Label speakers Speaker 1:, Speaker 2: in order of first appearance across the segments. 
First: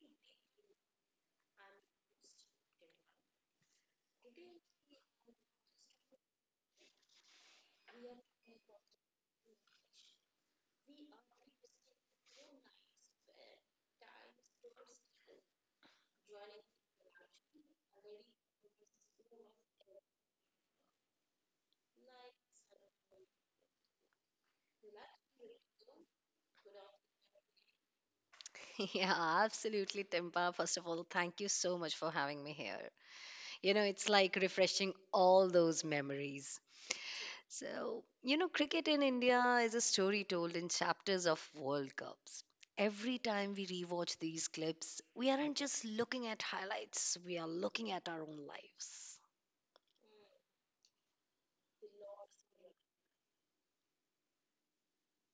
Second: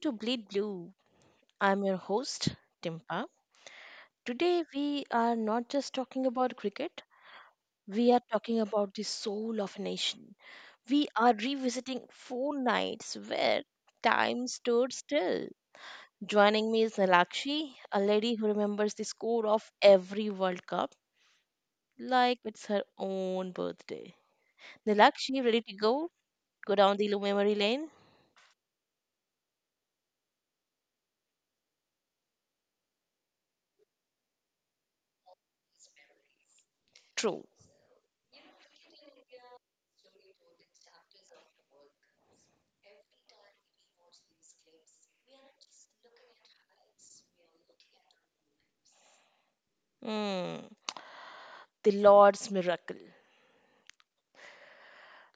Speaker 1: to Bleed Blue. I'm your host, Timpa. Today we are not just talking about cricket, we are talking about the soul of a nation. We are revisiting four nights where time stood still. Joining me is Nalakshi, a lady who remembers the score of every World Cup like it's her own birthday. Nalakshi, ready to go? Go down the memory lane?
Speaker 2: Yeah, absolutely, Timpa. First of all, thank you so much for having me here. You know, it's like refreshing all those memories.
Speaker 1: True.
Speaker 2: So, you know, cricket in India is a story told in chapters of World Cups. Every time we rewatch these clips, we aren't just looking at highlights, we are looking at our own
Speaker 1: Hmm. The Lord's miracle.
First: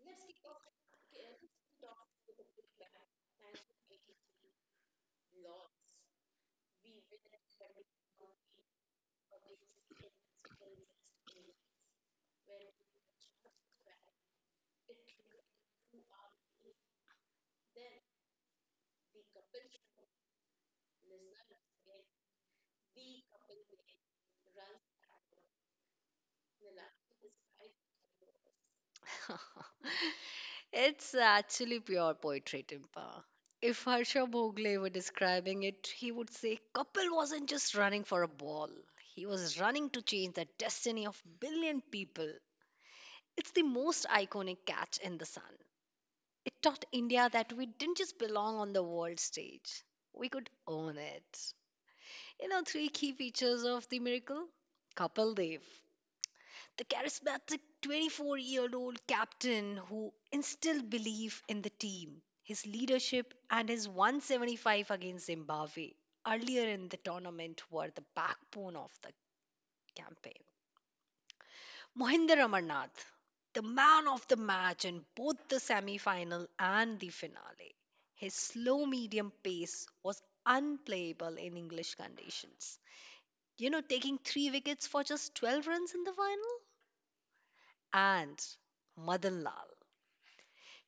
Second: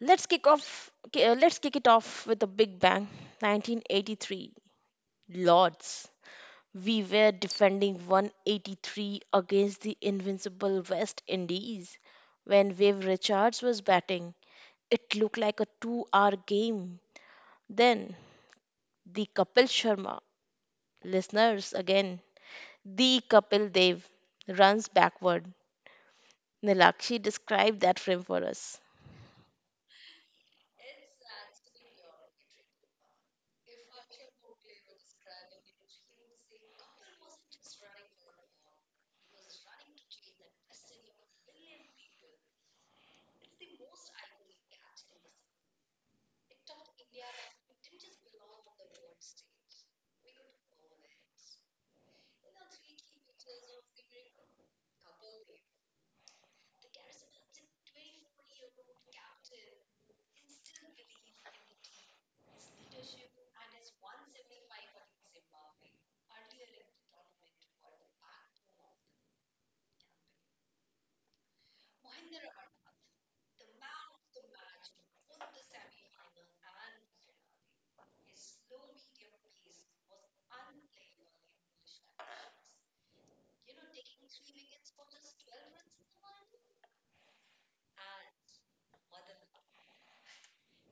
Speaker 1: Let's kick it off with a big bang. 1983. Lords. We were defending 183 against the invincible West Indies. When Wave Richards was batting, it looked like a two-hour game. Then the Kapil Sharma, listeners again, the Kapil Dev runs backward. Nilakshi described that frame for us.
Speaker 2: lives. It's actually pure poetry, Timpa. If Harsha Bhogle were describing it, he would say Kapil wasn't just running for a ball. He was running to change the destiny of billion people. It's the most iconic catch in the sun. It taught India that we didn't just belong on the world stage. We could own it. You know, three key features of the miracle? Kapil Dev, the charismatic 24-year-old year old captain who instilled belief in the team, his leadership, and his 175 against Zimbabwe earlier in the tournament were the backbone of the campaign. Mohinder Amarnath, the man of the match in both the semi final and the finale, his slow medium pace was unplayable in English conditions. You know, taking three wickets for just 12 runs in the final? And Madan Lal,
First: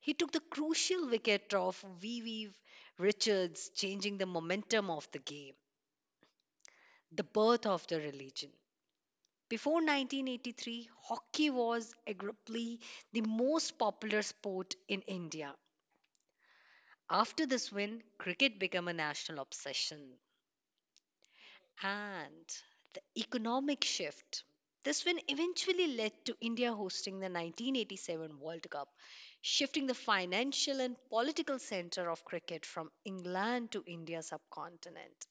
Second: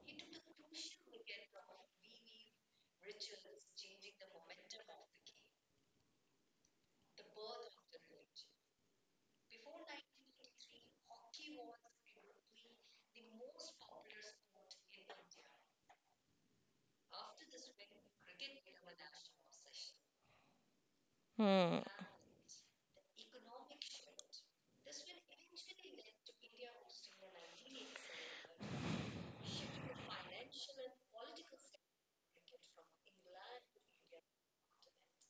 Speaker 2: he took the crucial wicket of VV Richards, changing the momentum of the game. The birth of the religion. Before 1983, hockey was arguably the most popular sport in India. After this win, cricket became a national obsession.
Speaker 1: Hmm.
Speaker 2: And the economic shift. This win eventually led to India hosting the 1987 World Cup, shifting the financial and political center of cricket from England to India subcontinent.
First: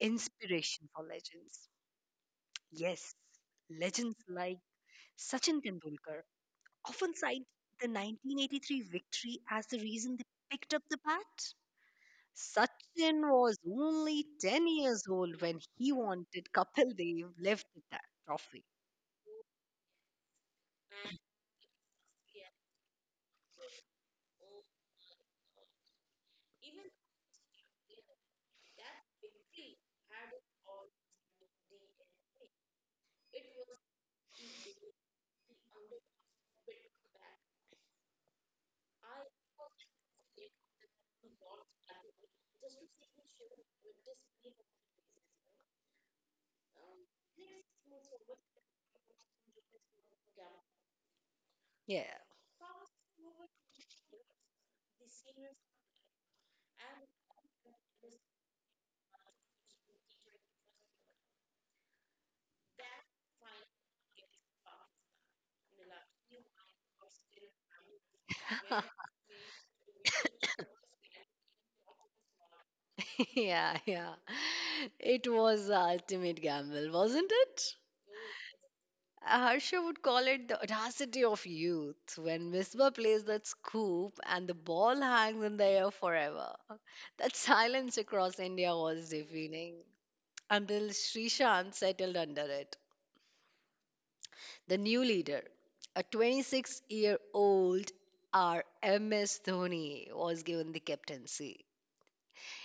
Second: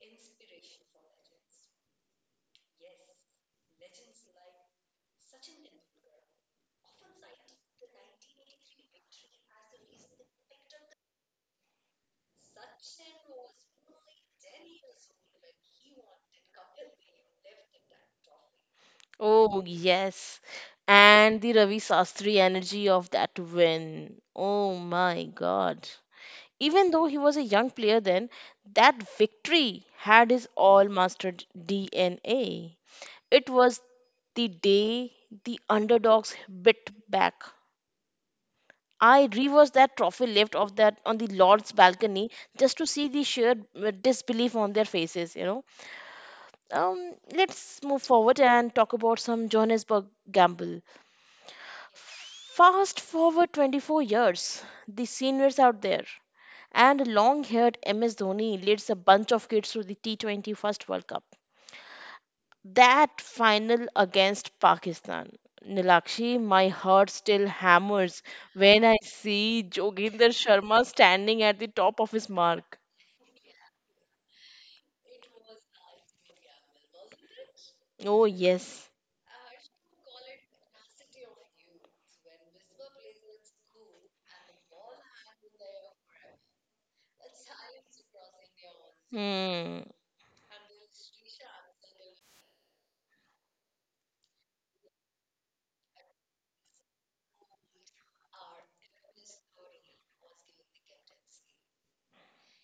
Speaker 2: Inspiration for legends. Yes, legends like Sachin Tendulkar often cite the 1983 victory as the reason they picked up the bat. Sachin was only 10 years old when he wanted Kapil Dev lifted that trophy.
Speaker 1: Oh, yes. And the Ravi Sastri energy of that win. Oh my God. Even though he was a young player then, that victory had his all mastered DNA. It was the day the underdogs bit back. I reversed that trophy lift of that on the Lord's balcony just to see the sheer disbelief on their faces, you know. Let's move forward and talk about some Johannesburg gamble.
Speaker 2: Yeah.
Speaker 1: Fast forward 24 years, the seniors out there, and long haired MS Dhoni leads a bunch of kids to the T20 World Cup. That final against Pakistan. Nilakshi, my heart still hammers when I see Joginder Sharma standing at the top of his mark.
Speaker 2: Yeah, yeah. It was the ultimate gamble, wasn't it?
Speaker 1: Oh, yes.
Speaker 2: Harsha would call it the audacity of youth when Misbah plays that scoop and the ball hangs in the air forever. That silence across India was defeating
Speaker 1: Hmm.
Speaker 2: until Srishant settled under it. The new leader, a 26-year-old year old RMS Dhoni, was given the captaincy.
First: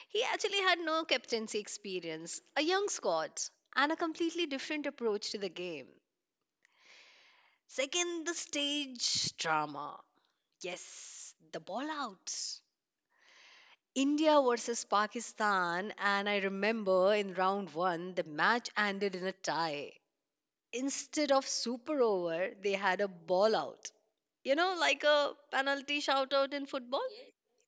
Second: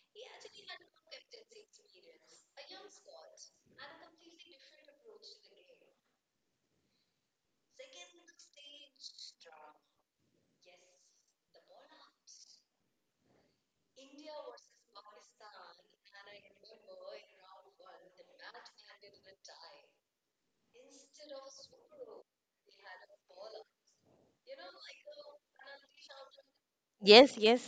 Speaker 2: He actually had no captaincy experience, a young squad, and a completely different approach to the game. Second, the stage drama. Yes, the ball out. India versus Pakistan, and I remember in round one, the match ended in a tie. Instead of super over, they had a ball out. You know, like a penalty shout out in football?
Speaker 1: Yes, yes.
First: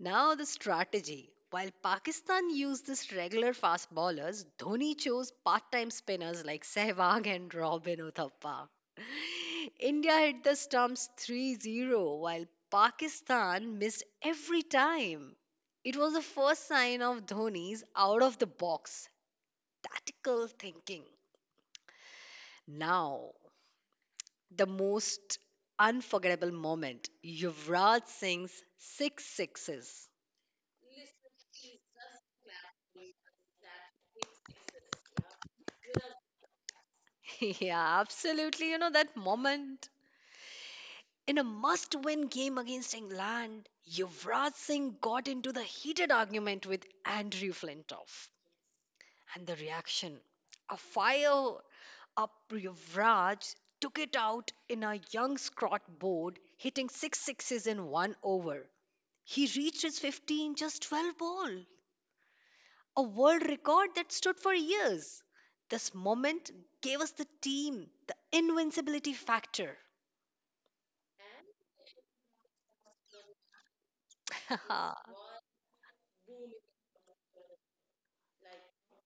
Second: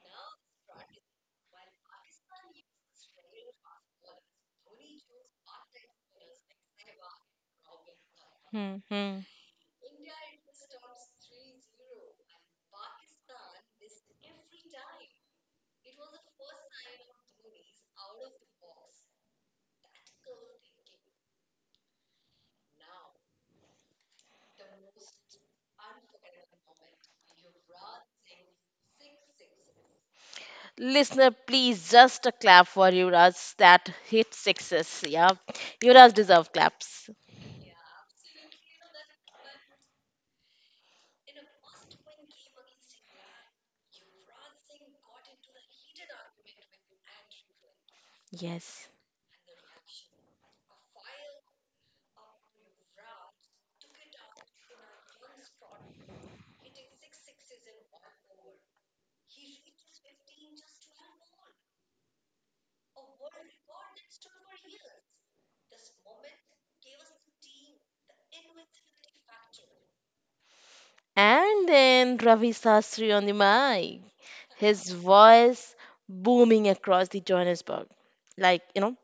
Speaker 2: Now, the strategy. While Pakistan used this regular fast bowlers, Dhoni chose part time spinners like Sehwag and Robin Uthappa.
Speaker 1: Hmm, hmm.
Speaker 2: India hit the stumps 3-0, while Pakistan missed every time. It was the first sign of Dhoni's out of the box tactical thinking. Now, the most unforgettable moment, Yuvraj Singh's six sixes.
Speaker 1: Listener, please just a clap for Yuvraj that hit sixes. Yeah, Yuvraj deserve claps.
Speaker 2: yeah, absolutely. You know, that moment. In a must win game against England, Yuvraj Singh got into the heated argument with Andrew Flintoff.
Speaker 1: Yes.
Speaker 2: And the reaction, a fire up Yuvraj took it out in a young Scott board, hitting six sixes in one over. He reached his 50 in just 12 ball, a world record that stood for years. This moment gave us the team, the invincibility factor.
Speaker 1: And then Ravi Sastry on the mic, his voice booming across the Johannesburg, like, you know,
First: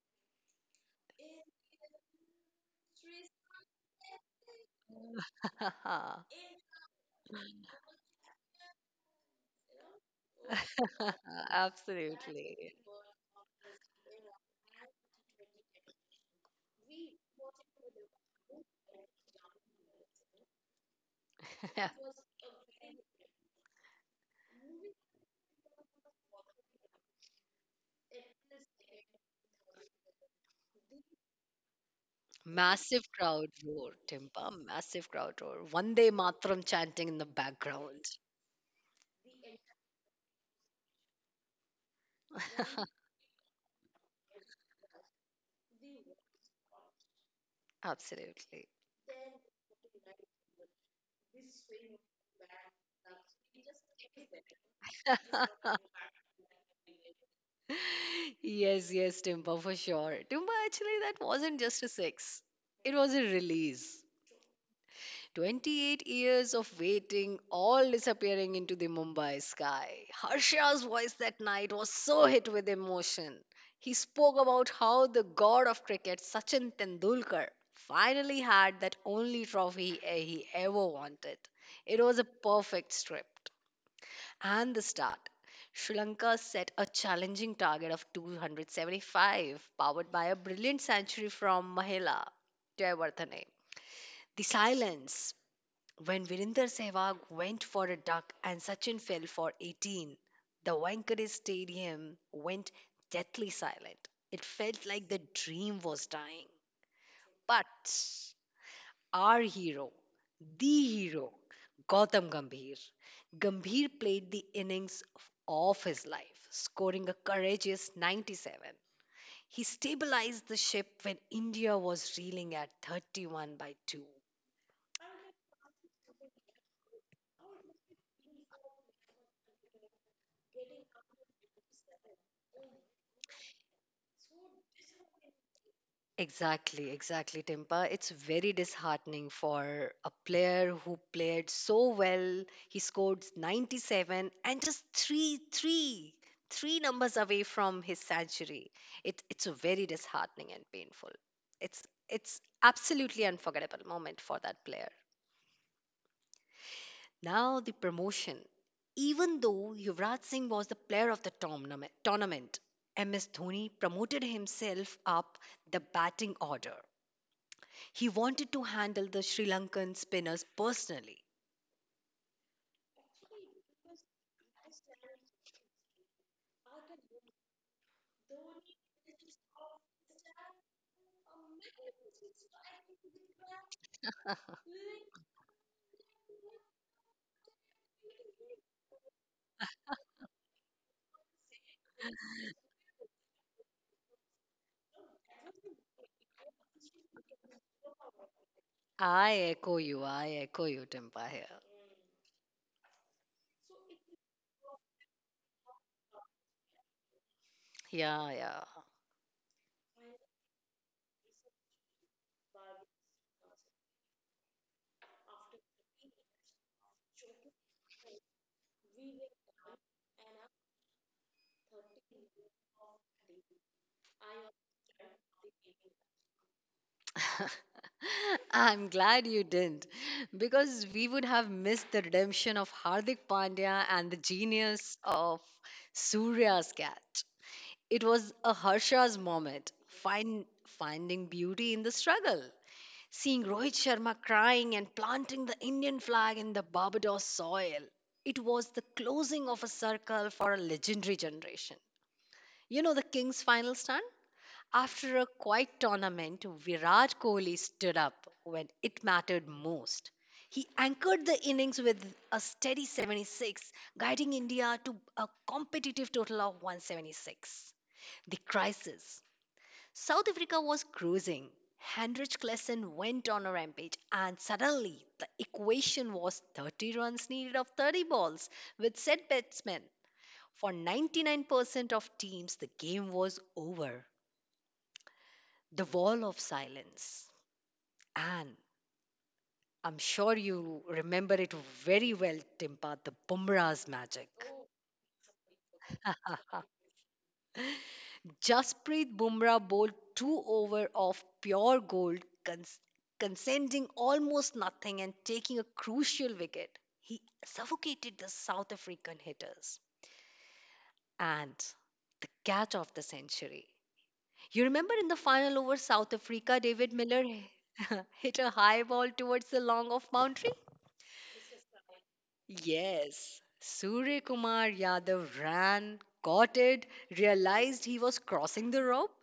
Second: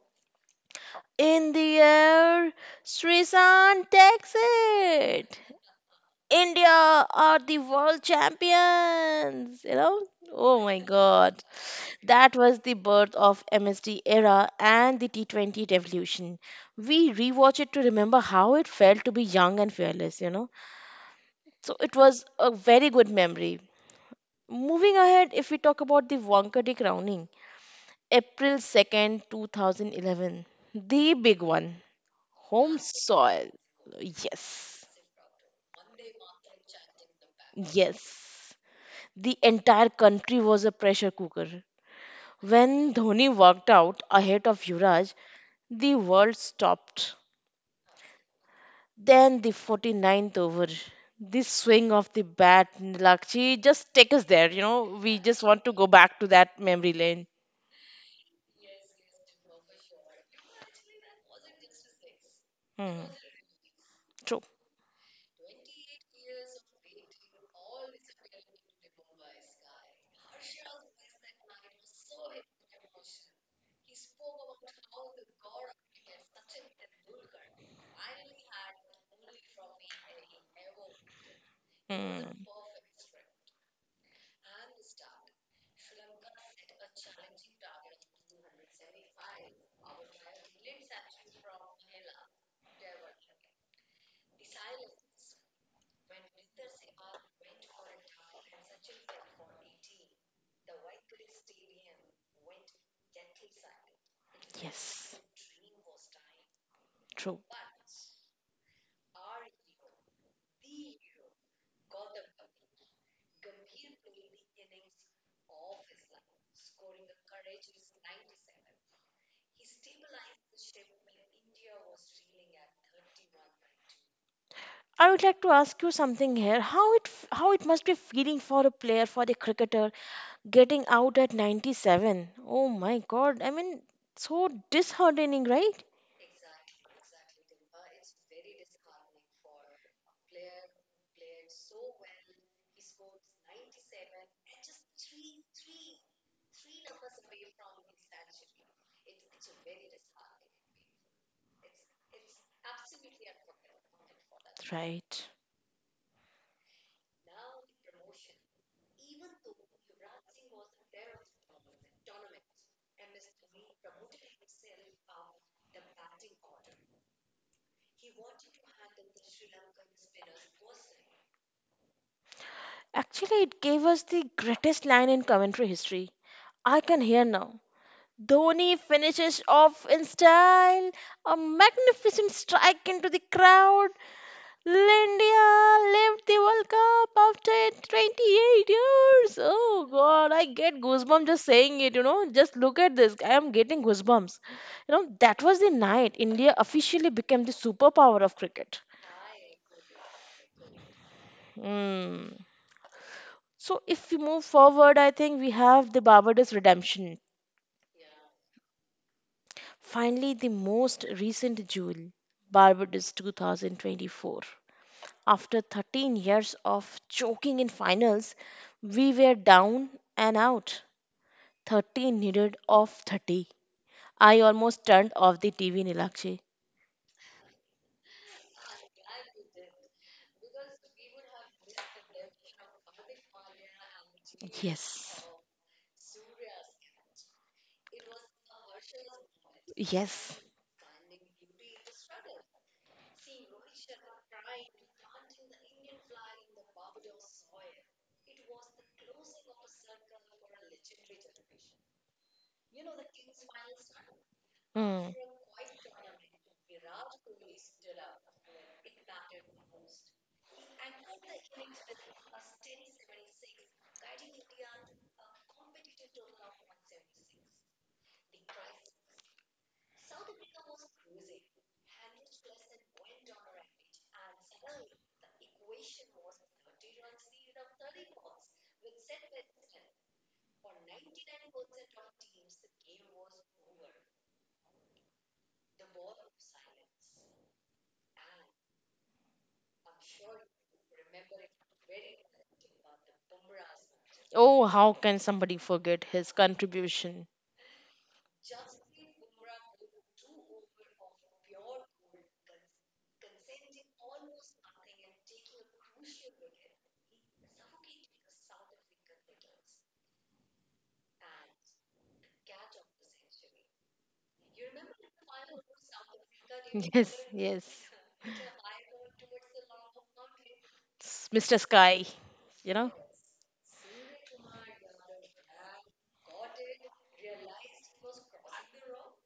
Speaker 1: in the air, Srisan takes it. India are the world champions. You know? Oh my God. That was the
Speaker 2: Absolutely.
Speaker 1: birth of MSD era and the T20 revolution. We rewatch it to remember how it felt to be young and fearless, you know? So
Speaker 2: Yeah.
Speaker 1: it was a very good memory. Moving ahead, if we talk about the Wankhede crowning, April 2nd, 2011, the big one, home
Speaker 2: Massive
Speaker 1: soil.
Speaker 2: crowd roar, Timpa,
Speaker 1: Yes,
Speaker 2: massive crowd roar. One day Matram chanting in the background.
Speaker 1: yes. The entire country was a pressure cooker. When Dhoni walked out ahead of Yuvraj, the world stopped.
Speaker 2: Absolutely.
Speaker 1: Then the 49th over, this swing of the bat, Nilakshi, just take us there. You know, we just want to go back to that memory lane.
Speaker 2: Yes, yes, Timpa, for sure. Timpa, actually, that wasn't just a six, it
Speaker 1: Hmm.
Speaker 2: was a release.
Speaker 1: True.
Speaker 2: 28 years of waiting, all disappearing into the Mumbai sky. Harsha's voice that night was so hit with emotion. He spoke about how the god of cricket, Sachin Tendulkar, finally had that only trophy he ever wanted. It was a
Speaker 1: Hmm.
Speaker 2: perfect script. And the start. Sri Lanka set a challenging target of 275, powered by a brilliant century from Mahela Jayawardene. The silence. When Virinder Sehwag went for a duck and Sachin fell for 18, the Wankhede Stadium went deathly silent. It felt like
Speaker 1: Yes.
Speaker 2: the dream was dying.
Speaker 1: True.
Speaker 2: But our hero, the hero, Gautam Gambhir, Gambhir played the innings of his life, scoring a courageous 97. He stabilized the ship when India was reeling at 31 by 2.
Speaker 1: I would like to ask you something here. How it must be feeling for a player, for the cricketer, getting out at 97. Oh my god. I mean, so disheartening, right?
Speaker 2: Exactly, exactly, Timpa. It's very disheartening for a player who played so well. He scored 97 and just three numbers away from his century. It's a very disheartening and painful. It's it's absolutely unforgettable moment for that player.
Speaker 1: Right.
Speaker 2: Now the promotion. Even though Yuvraj Singh was the player of the tournament, MS Dhoni promoted himself up the batting order. He wanted to handle the Sri Lankan spinners personally.
Speaker 1: Actually, it gave us the greatest line in commentary history. I can hear now. Dhoni finishes off in style. A magnificent strike into the crowd. India left the World Cup after 28 years. Oh God, I get goosebumps just saying it. You know, just look at this. I am getting goosebumps. You know, that was the night India officially became the superpower of cricket.
Speaker 2: I echo you. I echo you, Timpa here.
Speaker 1: Hmm. So if we move forward, I think we have the Barbados redemption.
Speaker 2: Yeah, yeah.
Speaker 1: Finally, the most recent jewel, Barbados 2024. After 13 years of choking in finals, we were down and out. 30 needed of 30. I almost turned off the TV, Nilakshi.
Speaker 2: I'm glad you didn't because we would have missed the redemption of Hardik Pandya and the genius
Speaker 1: Yes.
Speaker 2: of Surya's cat. It was a Harsha's moment,
Speaker 1: Yes.
Speaker 2: find, finding beauty in the struggle. Seeing Rohit Sharma crying and planting the Indian flag in the Barbados soil, it was the closing of a circle for a legendary generation. You know the Kings' final stand?
Speaker 1: Mm.
Speaker 2: After a quiet tournament, Virat Kohli stood up when it mattered most. He anchored the innings with a steady 76, guiding India to a competitive total of 176. The crisis. South Africa was cruising. Hendrich Klesen went on a rampage, and suddenly the equation was 30 runs needed of 30 balls with set batsmen. For 99% of teams, the game was over. The wall of silence. And I'm sure you remember it very well, Timpa, the Bumrah's magic.
Speaker 1: Oh, how can somebody forget his contribution?
Speaker 2: Jasprit Bumrah bowled two over of pure gold, cons- conceding almost nothing and taking a crucial wicket. He suffocated the South African hitters. And the catch of the century. You remember in the final over South Africa, David
Speaker 1: Yes,
Speaker 2: Miller
Speaker 1: yes.
Speaker 2: hit a high ball towards the long off boundary?
Speaker 1: Mr. Sky, you know?
Speaker 2: Yes. Surya Kumar Yadav ran, caught it, realized he was crossing the rope,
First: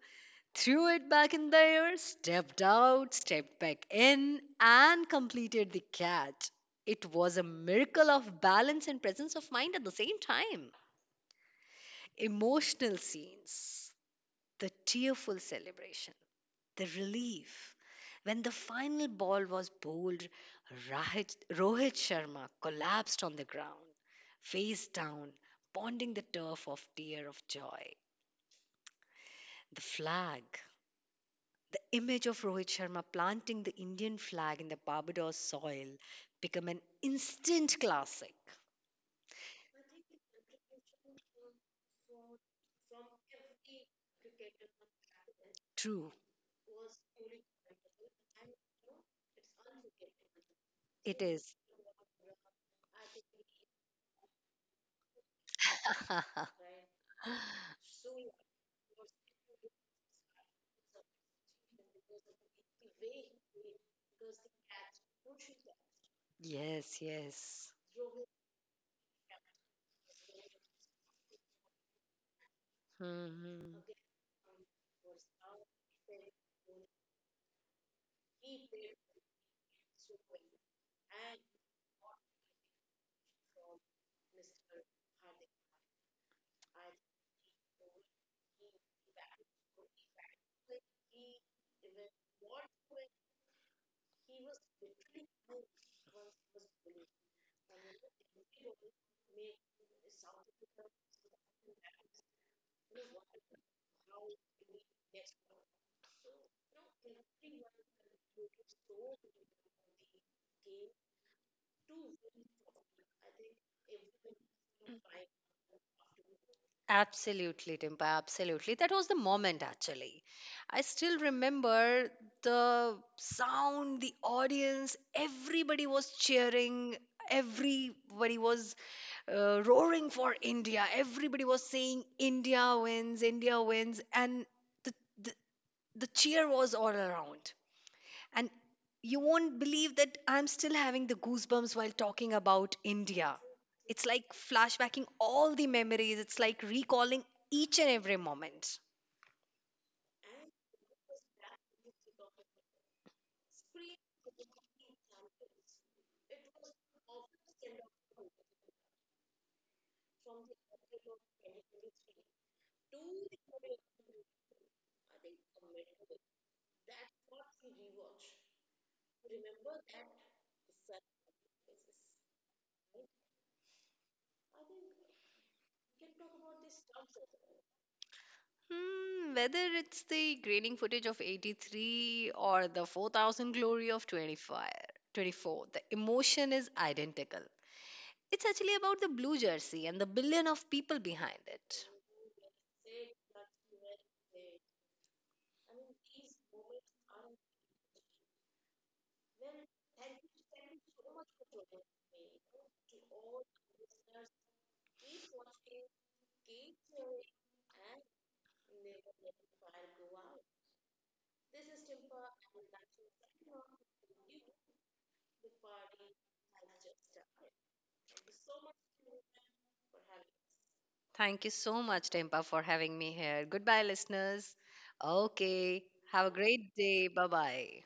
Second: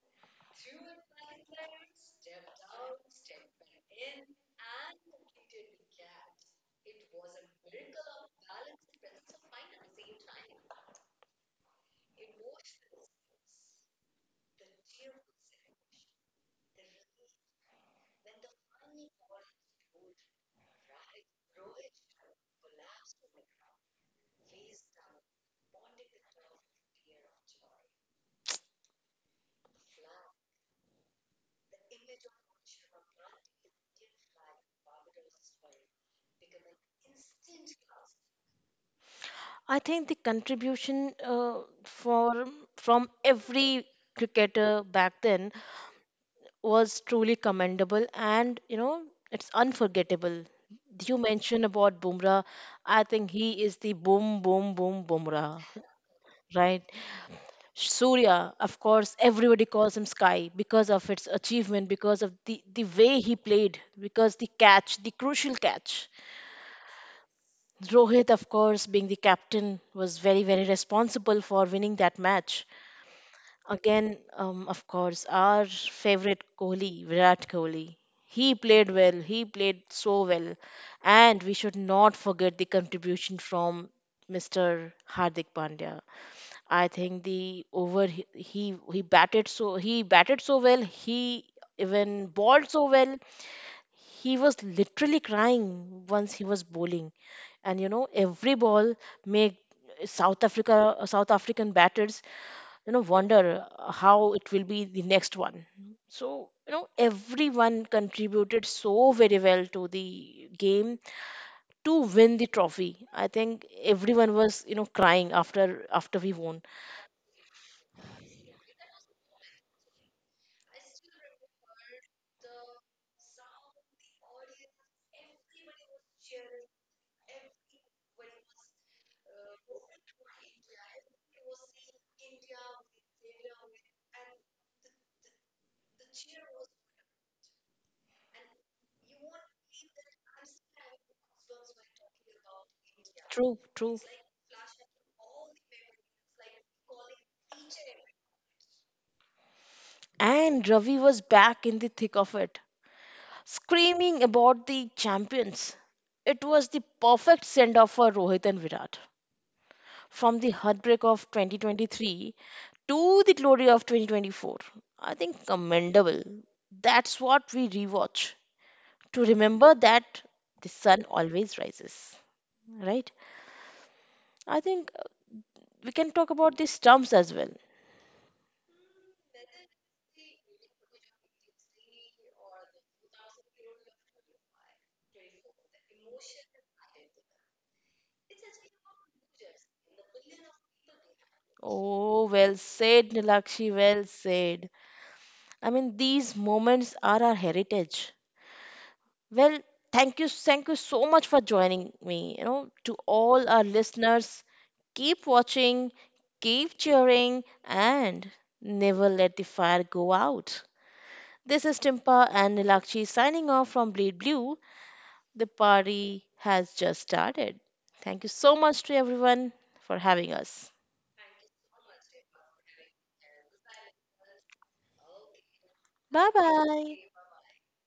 Speaker 2: threw it back in the air, stepped out, stepped back in, and completed the catch. It was a miracle of balance and presence of mind at the same time. Emotional scenes, the tearful celebration, the relief. When the final ball was bowled, Rohit Sharma collapsed on the ground, face down, pounding the turf of tear of joy. The flag. The image of Rohit Sharma planting the Indian flag in the Barbados soil became an instant classic.
Speaker 1: I think the contribution for from every cricketer back then
Speaker 2: True,
Speaker 1: was truly commendable, and you know it's unforgettable. You
Speaker 2: it is.
Speaker 1: mentioned about Bumrah. I think he is the boom, boom, boom, Bumrah, right? Surya, of course, everybody calls him Sky because of its achievement, because of the way he played, because the catch, the crucial catch.
Speaker 2: yes, yes.
Speaker 1: Rohit, of course, being the captain, was very, very responsible for winning that match.
Speaker 2: Mhm.
Speaker 1: Again, of course, our favorite Kohli, Virat Kohli. He played well. He played so well, and we should not forget the contribution from Mr. Hardik Pandya. I think the over he batted so he batted so well. He even bowled so well. He was literally crying once he was bowling, and you know every ball made South African batters, you know, wonder how it will be the next one. So, you know, everyone contributed so very well to the game to win the trophy. I think everyone was, you know, crying after we won.
Speaker 2: Absolutely, Dimpa. Absolutely. That was the moment, actually. I still remember the sound, the audience, everybody was cheering, everybody was roaring for India, everybody was saying, India wins, India wins. And the, the, the cheer was all around. And you won't believe that I'm still having the goosebumps while talking about India.
Speaker 1: True, true.
Speaker 2: It's like flashbacking all the memories, it's like recalling each and every moment.
Speaker 1: And Ravi was back in the thick of it, screaming about the champions. It was the perfect send off for Rohit and Virat. From the heartbreak of 2023 to the glory of 2024. I think commendable. That's what we rewatch to remember that the sun always rises, right? I think we can talk about these terms as well.
Speaker 2: Hmm, whether it's the graining footage of 83 or the 4000 glory of 25, 24, the emotion is identical. It's actually about the blue jersey and the billion of people behind it.
Speaker 1: Oh, well said, Nilakshi, well said. I mean, these moments are our heritage. Well, thank you so much for joining me. You know, to all our listeners, keep watching, keep cheering, and never let the fire go out. This is Timpa and Nilakshi signing off from Bleed Blue. The party has just started. Thank you so much to everyone for having us.
Speaker 2: Thank you so much, Tempa, for having me here. Goodbye, listeners. Okay. Have a
Speaker 1: Bye
Speaker 2: great
Speaker 1: bye.
Speaker 2: day. Bye bye.